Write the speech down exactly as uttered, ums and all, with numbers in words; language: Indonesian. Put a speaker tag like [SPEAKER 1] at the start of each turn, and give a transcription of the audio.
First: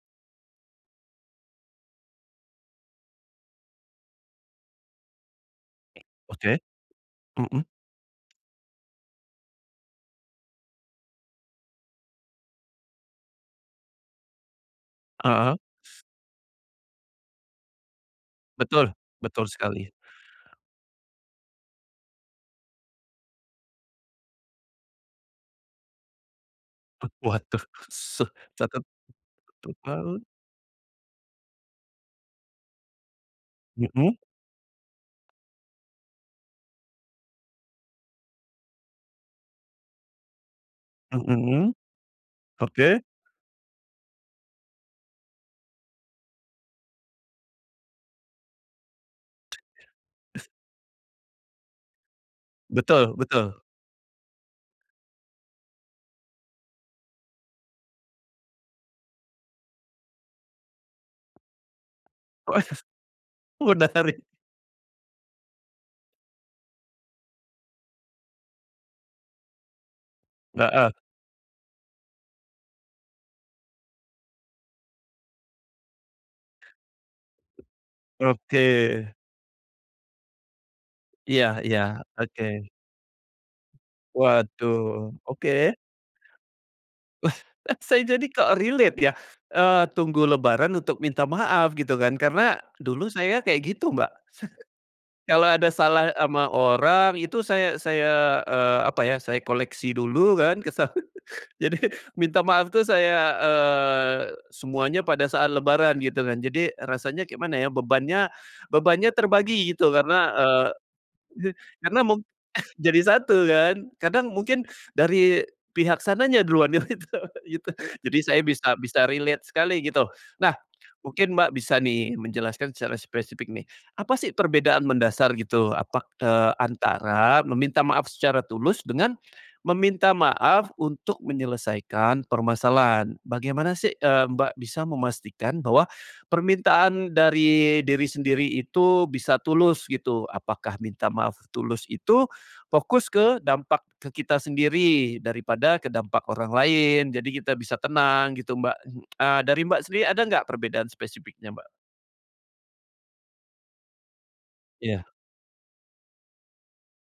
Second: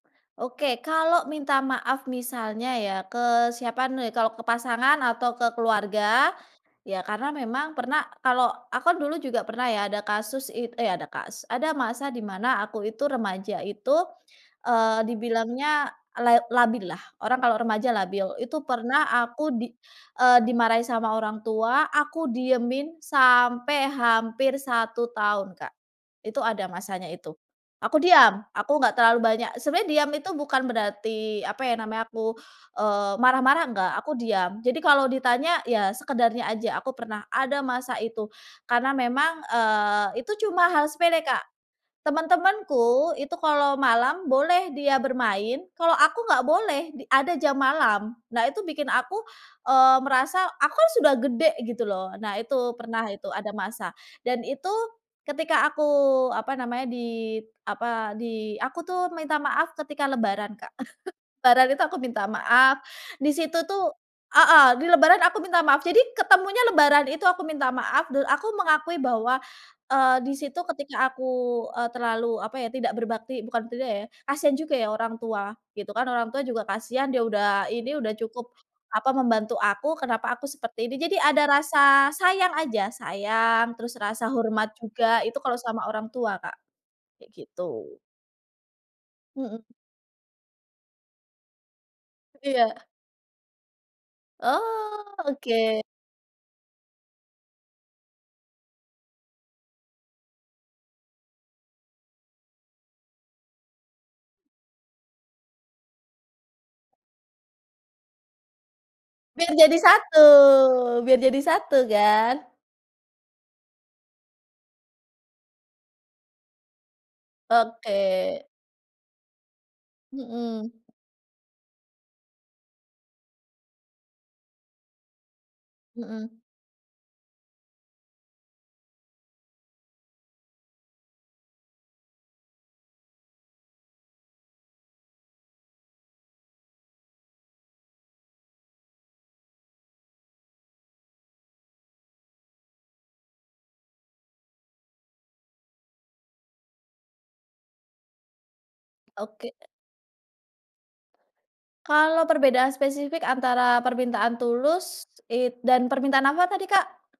[SPEAKER 1] Oke, kalau minta maaf misalnya ya ke siapa nih? Kalau ke pasangan atau ke keluarga,
[SPEAKER 2] Oke.
[SPEAKER 1] ya karena
[SPEAKER 2] Mhm.
[SPEAKER 1] memang pernah kalau aku kan dulu juga pernah ya ada kasus it eh, ada kasus. Ada masa di mana aku itu remaja itu, eee,
[SPEAKER 2] Heeh.
[SPEAKER 1] dibilangnya la labillah, orang kalau remaja labil. Itu
[SPEAKER 2] Betul
[SPEAKER 1] pernah
[SPEAKER 2] betul
[SPEAKER 1] aku di,
[SPEAKER 2] sekali.
[SPEAKER 1] eee, dimarahi sama orang tua, aku diemin sampai hampir satu tahun, Kak. Itu ada masanya itu,
[SPEAKER 2] Waduh,
[SPEAKER 1] aku
[SPEAKER 2] suh
[SPEAKER 1] diam, aku
[SPEAKER 2] catat,
[SPEAKER 1] nggak terlalu banyak sebenarnya diam
[SPEAKER 2] total.
[SPEAKER 1] itu bukan berarti, apa ya namanya, aku, eee, marah-marah enggak, aku
[SPEAKER 2] Mhm.
[SPEAKER 1] diam. Jadi kalau ditanya ya sekedarnya aja, aku pernah ada masa itu, karena memang, eee, itu cuma hal sepele Kak,
[SPEAKER 2] Mhm. Oke.
[SPEAKER 1] teman-temanku itu kalau malam boleh dia bermain, kalau aku nggak boleh d ada jam malam. Nah itu bikin aku, eee, merasa aku kan sudah gede gitu loh, nah itu pernah
[SPEAKER 2] Betul
[SPEAKER 1] itu ada
[SPEAKER 2] betul.
[SPEAKER 1] masa dan itu ketika aku, apa namanya, di, apa, di aku tuh minta maaf ketika lebaran, Kak. Lebaran itu aku minta
[SPEAKER 2] Waduh,
[SPEAKER 1] maaf, di situ tuh
[SPEAKER 2] menarik.
[SPEAKER 1] heeh, di lebaran aku minta maaf jadi ketemunya lebaran itu aku minta maaf dan aku mengakui bahwa, eee, di situ
[SPEAKER 2] Heeh.
[SPEAKER 1] ketika aku, eee, terlalu, apa ya, tidak berbakti, bukan [unintelligible] ya, kasihan juga ya orang tua, gitu kan. Orang tua juga kasihan, dia udah ini udah cukup,
[SPEAKER 2] Oke.
[SPEAKER 1] apa, membantu aku kenapa aku seperti ini, jadi
[SPEAKER 2] Iya
[SPEAKER 1] ada
[SPEAKER 2] iya,
[SPEAKER 1] rasa
[SPEAKER 2] oke.
[SPEAKER 1] sayang aja, sayang terus rasa hormat
[SPEAKER 2] Waduh,
[SPEAKER 1] juga itu kalau
[SPEAKER 2] oke.
[SPEAKER 1] sama orang tua Kak, kayak gitu.
[SPEAKER 2] Saya jadi kok relate ya,
[SPEAKER 1] Mhm.
[SPEAKER 2] eee, tunggu lebaran untuk minta maaf gitu kan, karena
[SPEAKER 1] Iya.
[SPEAKER 2] dulu saya kayak gitu, Mbak.
[SPEAKER 1] Oh,
[SPEAKER 2] Kalau ada
[SPEAKER 1] oke.
[SPEAKER 2] salah ama orang itu saya saya, eee, apa ya, saya koleksi dulu kan kesalahan, jadi minta maaf tuh saya, eee, semuanya pada saat lebaran gitu kan. Jadi rasanya kayak mana ya, bebannya bebannya
[SPEAKER 1] Biar
[SPEAKER 2] terbagi
[SPEAKER 1] jadi
[SPEAKER 2] gitu
[SPEAKER 1] satu,
[SPEAKER 2] karena, eee,
[SPEAKER 1] biar jadi
[SPEAKER 2] je
[SPEAKER 1] satu
[SPEAKER 2] karena mu
[SPEAKER 1] kan.
[SPEAKER 2] jadi satu kan, kadang mungkin dari pihak sananya duluan yang itu gitu, jadi
[SPEAKER 1] Oke.
[SPEAKER 2] saya bisa bisa relate sekali gitu. Nah
[SPEAKER 1] Mhm.
[SPEAKER 2] mungkin Mbak bisa nih menjelaskan secara spesifik nih, apa sih perbedaan mendasar gitu apa, k
[SPEAKER 1] Mhm.
[SPEAKER 2] eee, antara meminta maaf secara tulus dengan, meminta maaf untuk menyelesaikan permasalahan? Bagaimana sih, eee, Mbak bisa memastikan bahwa, permintaan dari diri sendiri itu bisa tulus gitu? Apakah minta maaf tulus itu, fokus ke dampak ke kita sendiri daripada ke dampak orang lain? Jadi kita bisa tenang gitu, Mbak, eee,
[SPEAKER 1] Oke.
[SPEAKER 2] dari Mbak sendiri ada nggak perbedaan spesifiknya, Mbak?
[SPEAKER 1] Kalau perbedaan spesifik antara permintaan tulus
[SPEAKER 2] Iya.
[SPEAKER 1] it dan permintaan apa tadi, Kak?